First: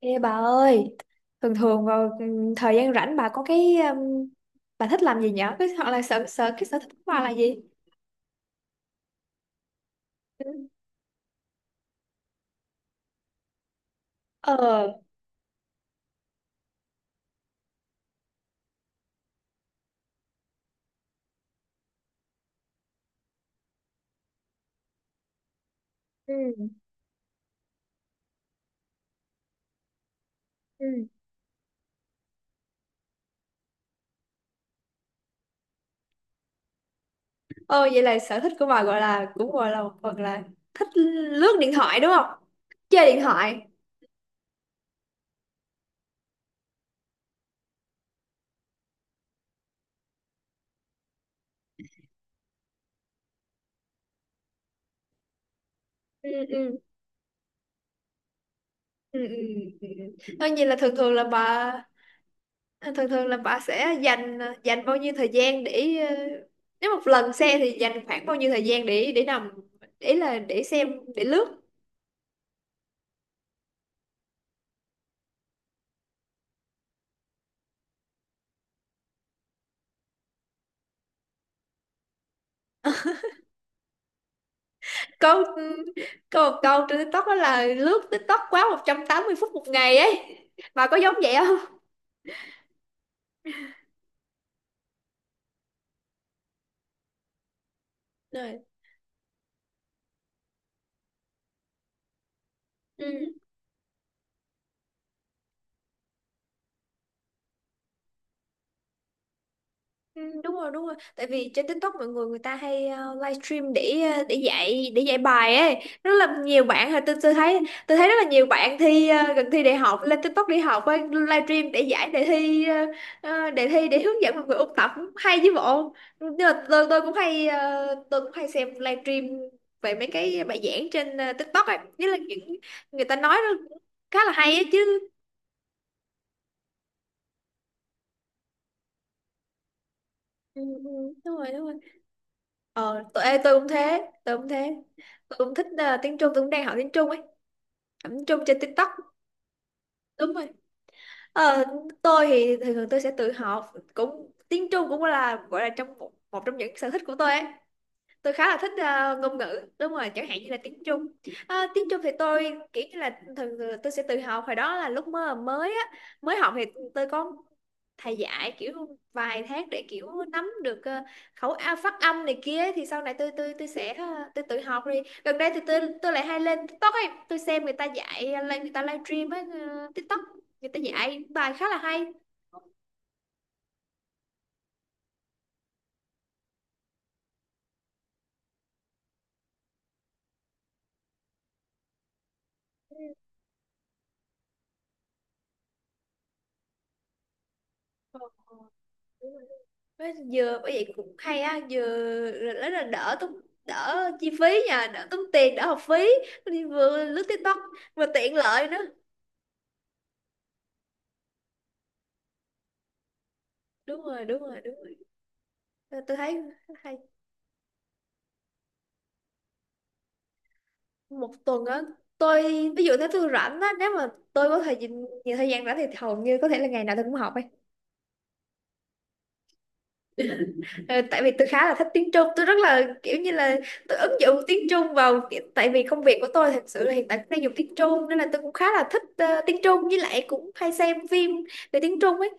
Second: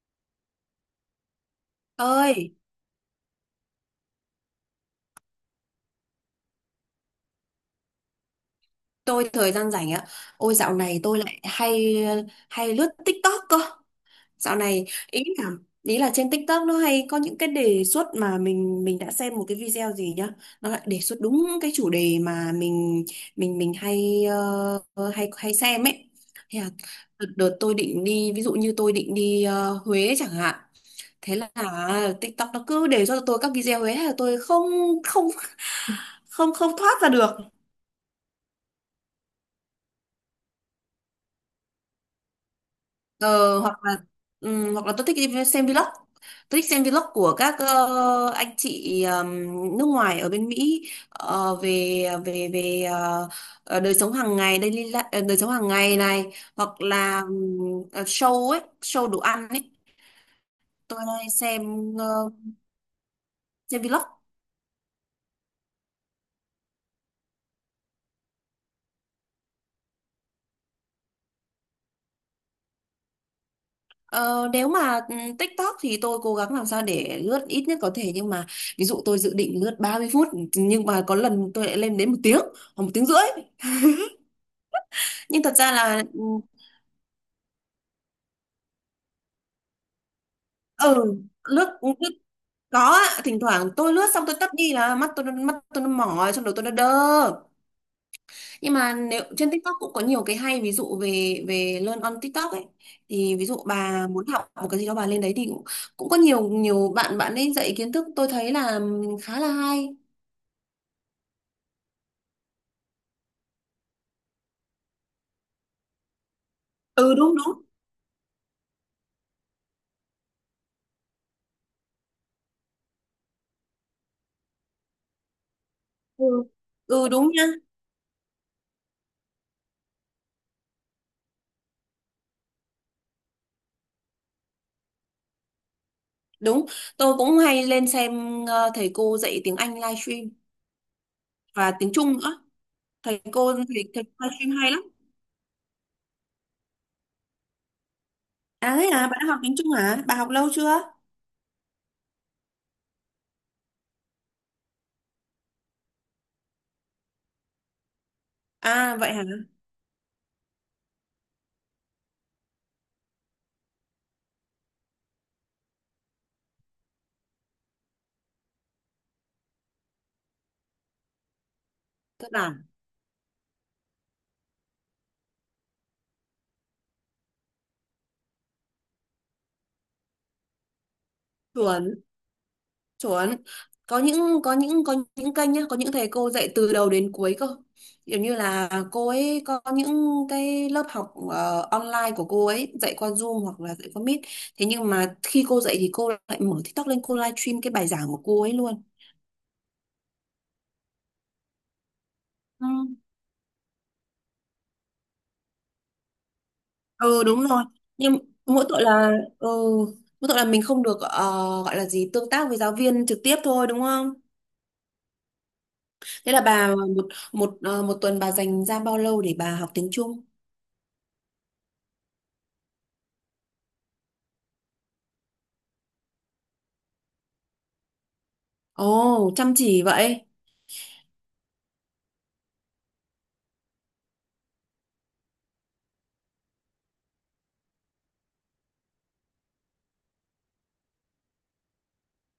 Ê bà ơi, thường thường vào Ơi. Thời gian rảnh bà có cái bà thích làm gì nhở? Hoặc là sở sở cái sở thích của bà là gì? Tôi thời gian rảnh ạ? Ôi Ừ. dạo này tôi lại hay hay lướt TikTok cơ. Dạo này Ờ, ý là ý là trên TikTok nó hay có những cái đề xuất mà mình đã xem một cái video gì nhá, nó lại đề xuất đúng cái chủ đề mà mình hay ờ, hay hay xem ấy. Thế ừ, là đợt tôi định đi, ví dụ như tôi định đi Huế chẳng hạn, ừ. thế là TikTok nó cứ đề xuất cho tôi các video ấy, thế là tôi không không không không thoát ra được. Ờ vậy là sở thích của bà gọi là cũng gọi là một phần là thích lướt điện thoại đúng không? Chơi điện Ờ, thoại. hoặc là hoặc là tôi thích đi xem vlog. Tôi thích xem vlog của các anh chị nước ngoài ở bên Mỹ, ờ, về về về ờ, ờ, đời sống hàng ngày, đời sống hàng ngày này. Ừ, ừ, Hoặc là show ấy, show đồ ừ, ừ. ăn ấy. Ừ, ừ. Thôi vậy là thường Tôi thường là hay bà thường thường là bà xem sẽ vlog. dành dành bao nhiêu thời gian để nếu một lần xem thì dành khoảng bao nhiêu thời gian để nằm, để xem, để lướt. Ờ, nếu mà TikTok thì tôi cố gắng làm sao để lướt ít nhất có thể, nhưng mà ví dụ tôi dự định lướt 30 phút, nhưng mà có lần tôi lại lên đến 1 tiếng hoặc 1 tiếng rưỡi. câu Nhưng thật ra là câu câu trên TikTok đó là lướt TikTok quá 180 phút một ngày ấy, bà có giống ừ vậy không? lướt lướt Có ạ, thỉnh thoảng tôi lướt xong tôi tắt đi là mắt tôi nó mỏi, xong đầu tôi nó đơ. Rồi. Nhưng mà nếu trên TikTok cũng có nhiều cái hay, ví dụ về về learn on TikTok ấy, thì Ừ. ví dụ bà muốn học một cái gì đó bà lên đấy thì cũng có nhiều nhiều bạn bạn ấy dạy kiến thức, tôi thấy là khá là hay. Ừ, đúng rồi, đúng rồi, tại vì trên TikTok mọi người người ta hay livestream để dạy bài ấy, rất là nhiều bạn, Ừ tôi tôi đúng thấy đúng. tôi thấy rất là nhiều bạn thi gần thi đại học lên TikTok đi học ấy, livestream để giải đề thi đề thi để hướng dẫn mọi người ôn tập, hay chứ bộ. Ừ, Nhưng mà ừ đúng nha. Tôi cũng hay xem livestream về mấy cái bài giảng trên TikTok ấy, nhất là những người ta nói nó cũng khá là hay ấy chứ. Đúng, tôi cũng hay lên xem thầy cô dạy tiếng Anh livestream Ừ, ừ, đúng rồi, đúng và rồi. tiếng Trung nữa. Ờ, Thầy tôi, ê, cô tôi thầy, cũng thế, thầy tôi cũng livestream hay thế. lắm. Tôi cũng thích tiếng Trung, tôi cũng đang học tiếng Trung ấy. Học tiếng Trung trên À TikTok. thế à, bạn đã học tiếng Trung hả? Bà học Đúng rồi. lâu chưa? Ờ, tôi thì thường thường tôi sẽ tự học cũng tiếng Trung, cũng là gọi là trong một trong những sở thích của tôi ấy, tôi khá là thích À vậy hả? ngôn ngữ, đúng rồi, chẳng hạn như là tiếng Trung. Tiếng Trung thì tôi kiểu như là thường tôi sẽ tự học. Hồi đó là lúc mới mới á mới học thì tôi có thầy dạy kiểu vài tháng để kiểu nắm được ờ, khẩu a phát âm Cơ này bản. kia, thì sau này tôi tự học đi. Gần đây thì tôi lại hay lên TikTok ấy, tôi xem người ta dạy lên người ta livestream ấy TikTok, người ta dạy bài khá là Chuẩn, hay. chuẩn. Có những kênh nhá, có những thầy cô dạy từ đầu đến cuối cơ. Kiểu như là cô ấy có những cái lớp học online của cô ấy, dạy qua Zoom hoặc là dạy qua Meet. Thế nhưng mà khi cô dạy thì cô lại mở TikTok lên, cô live stream cái bài giảng Ờ, của cô ấy ờ, luôn. đúng rồi. Với vừa bởi vậy cũng hay á, vừa Ừ, rất là đỡ tốn, đỡ chi phí nha, đỡ tốn tiền, đỡ học phí đi, vừa lướt ừ đúng TikTok rồi. vừa Nhưng tiện mỗi lợi nữa. tội là ừ, mỗi tội là mình không được, gọi là gì, tương tác với giáo viên trực tiếp thôi đúng Đúng không? rồi, đúng rồi, đúng rồi, tôi Thế thấy là bà hay. một một ờ, một tuần bà dành ra bao lâu để bà học tiếng Trung? Một tuần á, tôi ví dụ nếu tôi rảnh á, nếu mà tôi có thời gian, nhiều thời gian rảnh thì hầu như có thể là ngày nào tôi cũng học ấy. Ồ, chăm chỉ vậy. Ờ, Tại vì tôi khá là thích tiếng Trung, tôi rất là kiểu như là tôi ứng dụng tiếng Trung vào kiểu- tại vì công việc của tôi thật sự là hiện tại cũng đang dùng tiếng Trung, nên là tôi cũng khá là thích tiếng Trung, với lại cũng hay xem phim về tiếng Trung ấy.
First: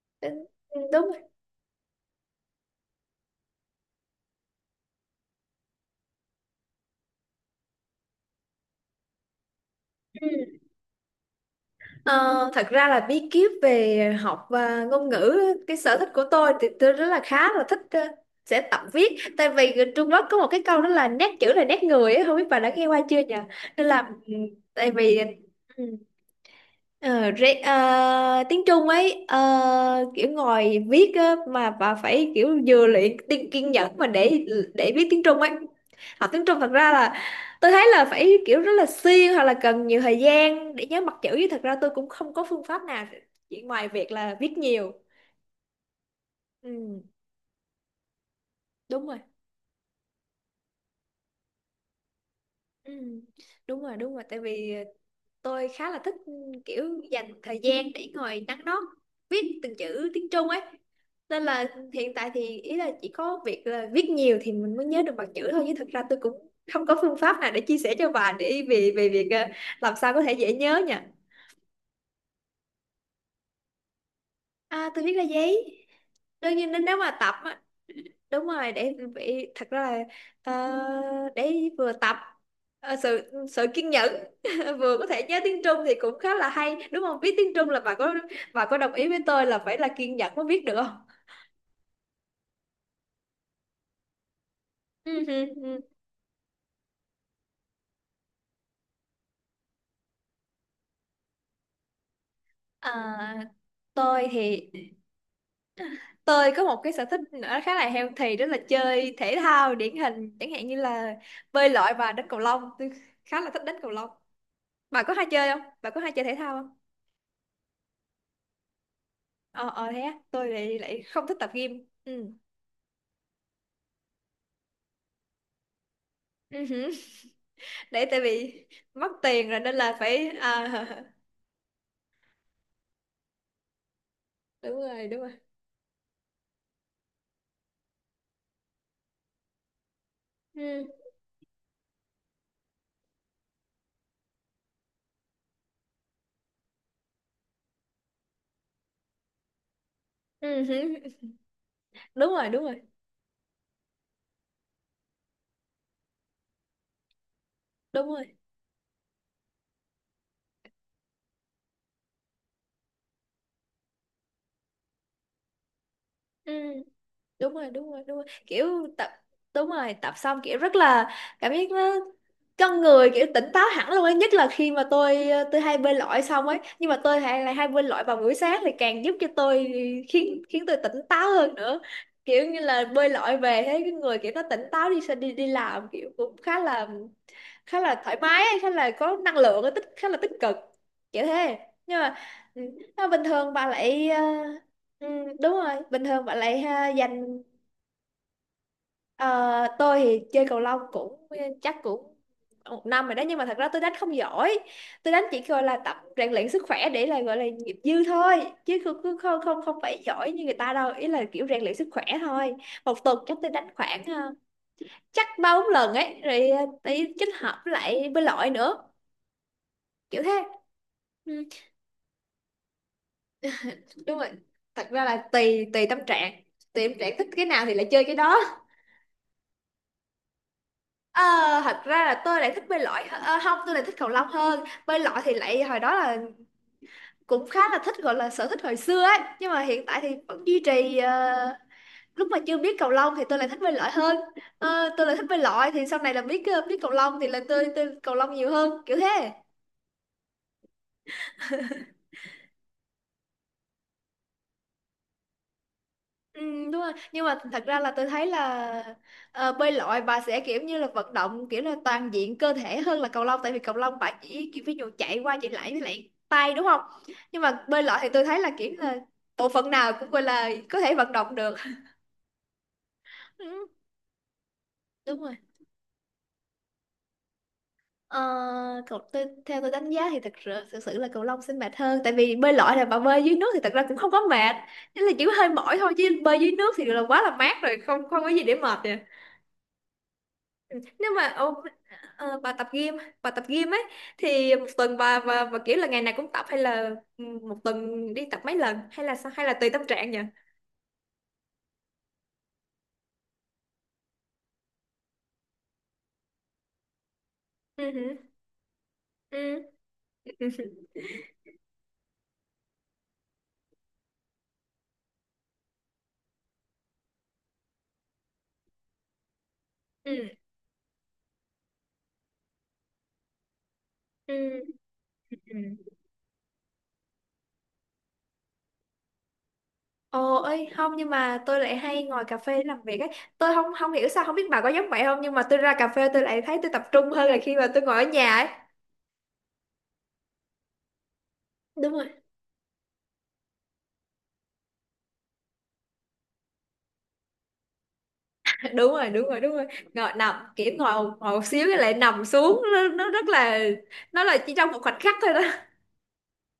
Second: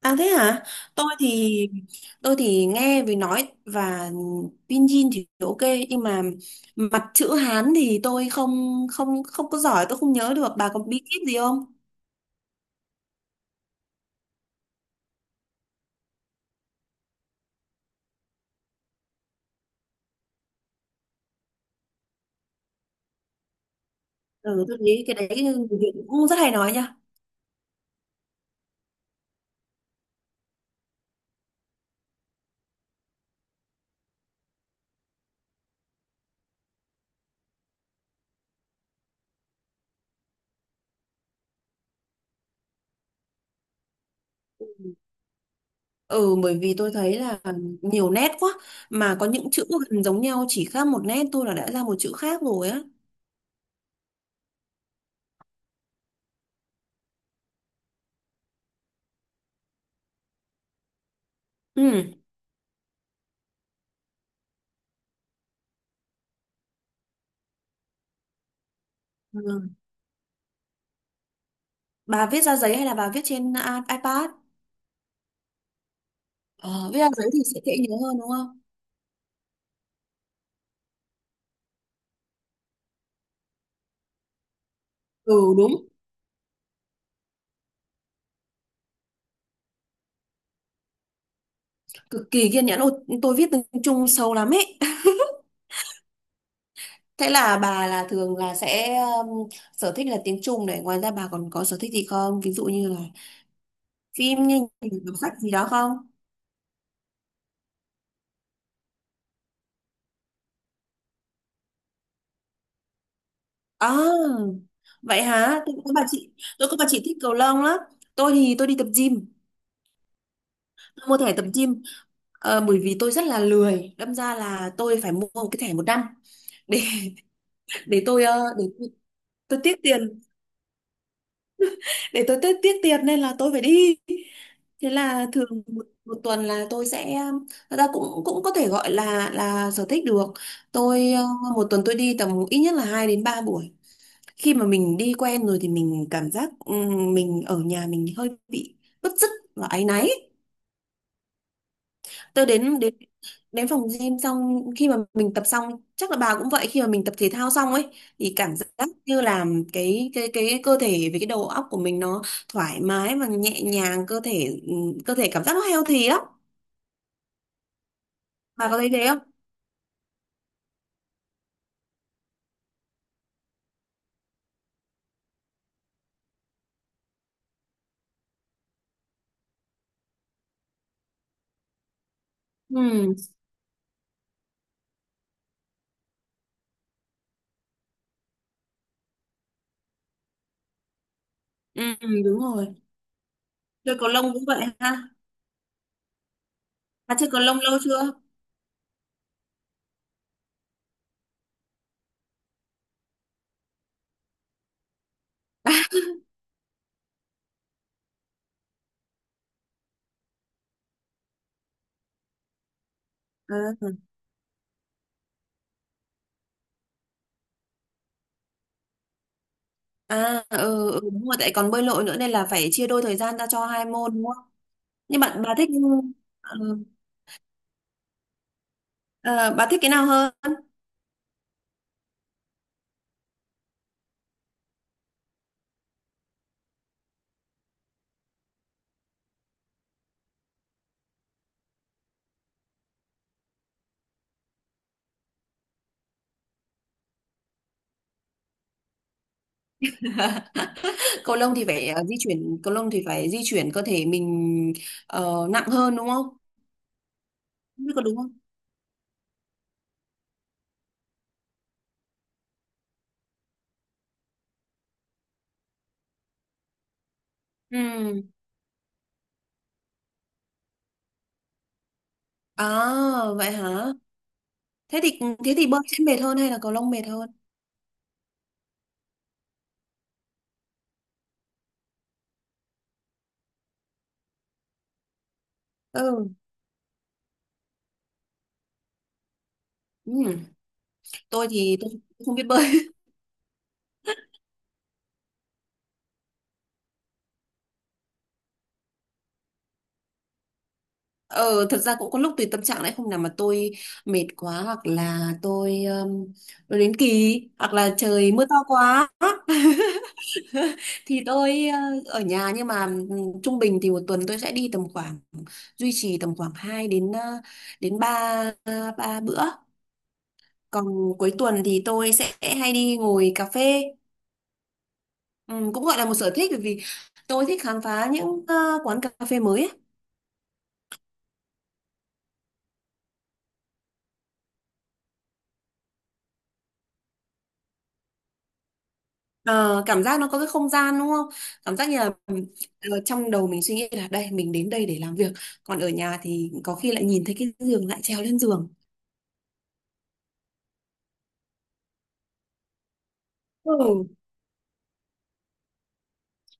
À thế Ừ, hả? đúng Tôi rồi. thì tôi thì nghe về nói và pinyin thì ok, nhưng mà mặt chữ Hán thì tôi không không không có giỏi, tôi không Ừ. nhớ được. Bà có bí kíp gì không? Ờ, Thật ra là bí kíp về học và ngôn ngữ, cái sở thích của tôi thì tôi rất là khá là thích sẽ tập viết, tại vì người Trung Quốc có một cái câu đó là nét chữ là nét người ấy, không biết bà đã nghe qua chưa nhỉ? Nên là ừ, Ừ, tôi tại thấy vì cái đấy người ừ. Việt cũng rất hay nói nha. Tiếng Trung ấy kiểu ngồi viết á, mà bà phải kiểu vừa luyện kiên nhẫn mà để viết tiếng Trung ấy, học tiếng Trung thật ra là tôi thấy là phải kiểu rất là siêng hoặc là cần nhiều thời gian để nhớ mặt chữ, chứ thật ra tôi cũng không có phương pháp nào chỉ ngoài việc là viết nhiều. Ừ, bởi vì tôi Ừ, thấy là nhiều nét quá, đúng mà rồi. có những chữ gần giống nhau chỉ khác một nét thôi là đã ra một chữ khác rồi á. Ừ, đúng rồi, đúng rồi, tại vì tôi khá là thích kiểu dành thời gian để ngồi nắn nót viết từng chữ tiếng Trung ấy, nên là hiện Ừ. tại thì ý là chỉ có việc là viết nhiều thì mình mới nhớ được bằng chữ thôi, chứ thực ra tôi cũng không có phương pháp nào để chia sẻ cho bà để về về việc Ừ. làm sao có thể dễ nhớ nha. Bà viết ra giấy hay là bà viết trên iPad? À, tôi viết ra giấy, đương nhiên nếu Ờ, nếu viết ra mà giấy tập thì sẽ á, dễ nhớ hơn đúng đúng không? rồi để bị thật ra là ờ, để vừa tập sự sự kiên nhẫn vừa có thể nhớ Ừ tiếng đúng, Trung thì cũng khá là hay, đúng không biết tiếng Trung là bà có đồng ý với tôi là phải là kiên nhẫn mới biết được không? cực kỳ kiên nhẫn. Ôi, tôi viết tiếng Trung sâu lắm ấy. Ừ, ừ, ừ. Thế là bà là thường là sẽ sở thích là tiếng Trung này. Ngoài ra bà còn có sở thích gì không? Ví dụ như là À, tôi phim, như thì đọc sách gì đó không? tôi có một cái sở thích nữa khá là healthy, đó là chơi thể thao, điển hình chẳng hạn như là bơi lội và đánh cầu lông. Tôi khá là thích đánh cầu lông, À, bà có vậy hay chơi không, hả? Bà có hay chơi thể Tôi thao? có bà chị thích cầu lông lắm. Tôi thì tôi đi tập gym, Ờ Thế á, tôi lại lại mua không thẻ thích tập tập gym. gym. Ừ. Ờ, bởi vì tôi rất là lười, đâm ra là tôi phải mua một cái thẻ một năm Ừ để hử. Để tại vì để mất tiền tôi rồi nên tiếc là tiền, phải, à, để tôi tiết tiết tiền nên là tôi phải đi. đúng Thế rồi, đúng là rồi. thường một tuần là tôi sẽ, thật ra cũng cũng có thể gọi là sở thích được. Ừ. tôi ờ, Một tuần tôi đi tầm ít nhất là 2 đến 3 buổi. Khi mà mình đi quen rồi thì mình cảm giác mình ở nhà mình hơi bị bứt rứt và áy náy. Ừ hử. Đúng Tôi rồi, đúng đến rồi, đến đến phòng gym, xong khi mà mình tập xong, chắc là bà cũng vậy, khi mà mình tập thể thao xong ấy đúng thì rồi. cảm giác như là cái cơ thể với cái đầu óc của mình nó thoải mái và nhẹ nhàng, cơ thể cơ thể cảm giác nó healthy lắm, Ừ. Đúng rồi, đúng rồi, đúng rồi bà có kiểu thấy thế tập. không? Đúng rồi tập xong kiểu rất là cảm giác nó, con người kiểu tỉnh táo hẳn luôn ấy, nhất là khi mà tôi tôi hay bơi lội xong ấy, nhưng mà tôi hay lại hay bơi lội vào buổi sáng thì càng giúp cho tôi khiến khiến tôi tỉnh táo hơn nữa, kiểu như là bơi Ừ, lội về thấy cái người kiểu nó tỉnh táo, đi đi đi làm kiểu cũng khá là thoải mái ấy, khá là có năng lượng ấy, khá là tích cực kiểu thế. ừ, Nhưng ừ, mà đúng ừ, rồi, bình thường bà chơi cầu lại lông cũng vậy ừ, ha. đúng rồi bình thường bạn lại ha, Bà chơi cầu dành. lông lâu chưa? Ờ, tôi thì chơi cầu lông cũng chắc cũng một năm rồi đó, nhưng mà thật ra tôi đánh không giỏi, tôi đánh chỉ gọi là tập rèn luyện sức khỏe, để là gọi là nghiệp dư thôi, chứ không không không không không phải giỏi như người ta đâu, ý là kiểu rèn luyện sức khỏe thôi. Một tuần chắc tôi đánh À, khoảng chắc ba bốn lần ấy rồi tí kết hợp với lại bơi lội nữa kiểu thế. à, ừ, ừ, đúng rồi, Ừ, tại còn bơi lội nữa nên là phải chia đôi thời gian ra cho hai môn đúng đúng rồi, không? thật ra là Nhưng bạn bà tùy thích tùy tâm trạng, ừ, tùy tâm trạng thích cái nào thì lại chơi cái đó. ờ, bà thích cái nào hơn? Ờ, Thật ra là tôi lại thích bơi lội không, tôi lại thích cầu lông hơn, bơi lội thì lại hồi đó là cũng khá là thích, gọi là sở thích hồi xưa ấy, nhưng mà hiện tại thì vẫn duy trì lúc mà chưa biết cầu lông thì tôi lại thích bơi lội hơn. Tôi lại thích bơi lội, thì sau này là biết cầu lông thì là tôi cầu lông nhiều hơn kiểu thế. Cầu lông thì phải di chuyển, cầu lông thì phải di chuyển cơ thể mình nặng hơn đúng không, Ừ, đúng rồi. Nhưng mà thật ra không là biết có tôi đúng thấy không? là bơi lội bà sẽ kiểu như là vận động kiểu là toàn diện cơ thể hơn là cầu lông, tại vì cầu lông bà chỉ kiểu ví dụ chạy qua chạy lại với lại tay đúng không? Nhưng mà bơi lội thì tôi Ừ. thấy là kiểu là bộ phận nào cũng gọi là có thể vận động được. À vậy Ừ, hả? thế đúng thì rồi. thế thì bơi sẽ mệt hơn hay là cầu lông mệt hơn? Ờ, Cậu tôi, theo tôi đánh giá thì thật sự, thực sự là cầu lông sẽ mệt hơn, tại vì bơi lội là bà bơi dưới nước thì thật ra cũng không có mệt. Chỉ là chỉ có hơi mỏi thôi, chứ Ừ, bơi dưới nước thì là quá là mát rồi, không không có gì để mệt. ừ. Ừ, nếu mà tôi không ờ, biết bà tập bơi. gym bà tập gym ấy thì một tuần bà và kiểu là ngày nào cũng tập, hay là ừ, một tuần đi tập mấy lần, hay là sao, hay là tùy tâm trạng nhỉ? Ờ, thật ra cũng có lúc tùy tâm trạng đấy, hôm nào mà tôi mệt quá hoặc là tôi đến kỳ hoặc Ừ là hử, trời mưa to quá ừ, ừ. thì ở nhà, nhưng mà trung bình thì một tuần tôi sẽ đi tầm khoảng, duy trì tầm khoảng 2 đến ờ, đến 3 ba bữa. Ừ, Còn cuối tuần thì tôi sẽ hay đi ngồi cà phê. ừ, Ừ, ừ. cũng gọi là một sở thích bởi vì tôi thích khám phá những quán cà phê mới ấy. Ồ ơi không, nhưng mà tôi lại hay ngồi cà phê để làm việc ấy, tôi không không hiểu sao, không biết bà có giống vậy không, nhưng mà tôi ra cà phê tôi lại thấy tôi tập trung hơn là khi mà tôi ngồi ở nhà ấy. Ờ, cảm giác nó có cái không gian đúng không? Cảm giác Đúng như rồi. là trong đầu mình suy nghĩ là đây mình đến đây để làm việc, còn ở nhà thì có khi lại nhìn thấy cái giường lại trèo lên giường. Đúng rồi, đúng rồi, đúng rồi. Ngồi nằm kiểu, ngồi ngồi một xíu cái lại nằm xuống, nó, nó rất là Ừ. nó là chỉ trong một khoảnh khắc thôi đó.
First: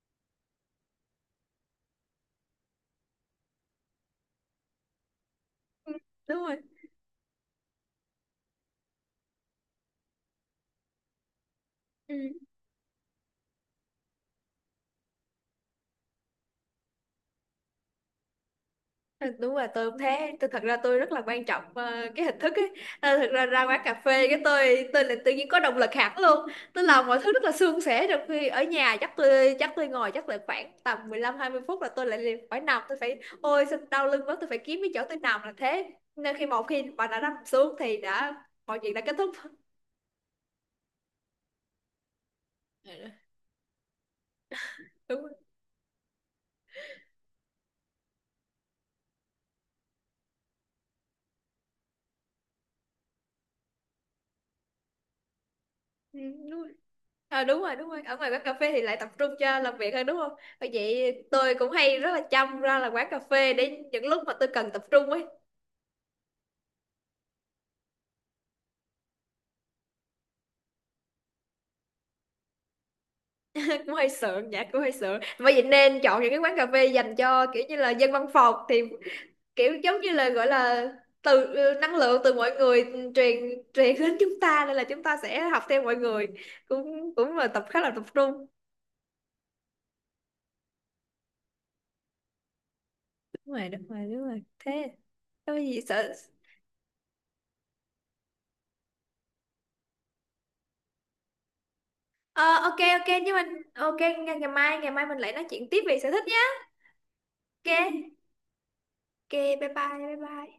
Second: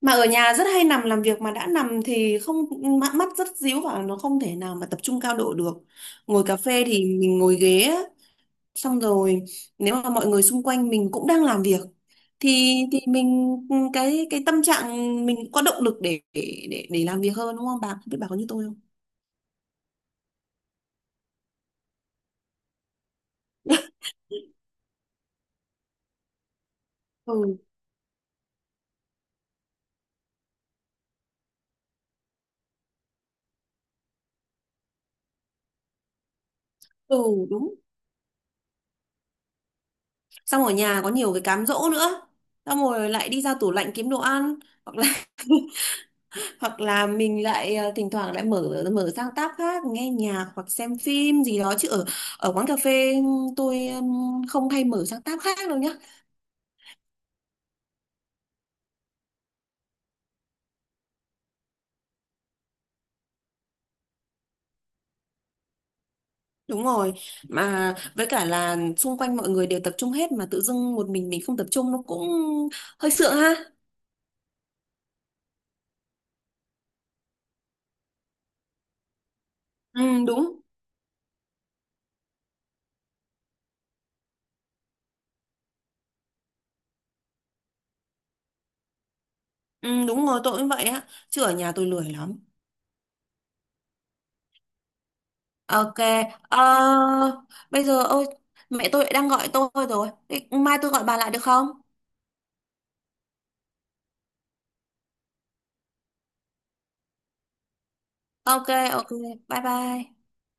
Mà ở nhà rất hay nằm làm việc, mà đã nằm thì không, mắt rất díu và nó không thể nào mà tập trung cao độ được. Ừ, đúng Ngồi rồi. cà phê thì mình ngồi ghế á, xong rồi nếu mà mọi người xung quanh mình cũng đang làm việc Ừ. thì mình, cái tâm trạng mình cũng có động lực để làm việc hơn, đúng không bà, không biết bà có như tôi không? Đúng rồi, tôi cũng thế, tôi thật ra tôi rất là quan trọng cái hình thức ấy. Thật ra ra quán cà phê cái tôi là tự nhiên có động lực hẳn luôn, tôi làm mọi thứ rất là Ừ. suôn sẻ, trong khi ở nhà chắc tôi ngồi chắc là khoảng tầm 15-20 phút là tôi lại liền phải nằm, tôi phải ôi sao đau lưng quá, tôi phải kiếm cái chỗ tôi nằm là thế. Nên một khi bạn đã Ừ nằm đúng. xuống thì đã, mọi chuyện đã kết thúc. Xong ở nhà có nhiều cái cám dỗ nữa, xong Ừ. rồi lại đi ra tủ lạnh kiếm đồ ăn hoặc là Đúng rồi. hoặc là mình lại thỉnh thoảng lại mở mở sang tab khác nghe nhạc hoặc xem phim gì đó. Chứ ở ở quán cà phê tôi không hay mở sang tab khác đâu nhá. Ừ, đúng rồi. Đúng rồi, đúng rồi, ở ngoài quán cà phê thì lại tập trung cho làm việc hơn đúng không? Bởi vậy tôi cũng hay rất là chăm ra là quán cà phê để những lúc mà tôi cần tập trung ấy. Đúng rồi, mà với cả là xung quanh mọi người đều tập trung hết mà tự dưng một mình không tập trung nó cũng hơi sượng ha. Cũng hơi sợ, dạ cũng hơi sợ, bởi vậy nên chọn những cái quán cà phê dành cho kiểu như là dân văn phòng, thì kiểu giống Ừ như là gọi đúng. là năng lượng từ mọi người truyền truyền đến chúng ta, nên là chúng ta sẽ học theo mọi người, cũng cũng là tập khá là tập trung. Ừ, đúng rồi, tôi cũng vậy á chứ ở nhà tôi lười lắm. Đúng rồi, đúng rồi, đúng rồi thế, có gì Ok. sợ. ờ, Bây giờ ôi, mẹ tôi lại đang gọi tôi rồi. Thế mai tôi gọi bà lại được không? Ờ ok, ok, nhưng mà ok, ngày ngày mai mình lại nói chuyện tiếp về sở thích, ok, Ok. Ok. ok, Bye bye bye, bye. bye bye.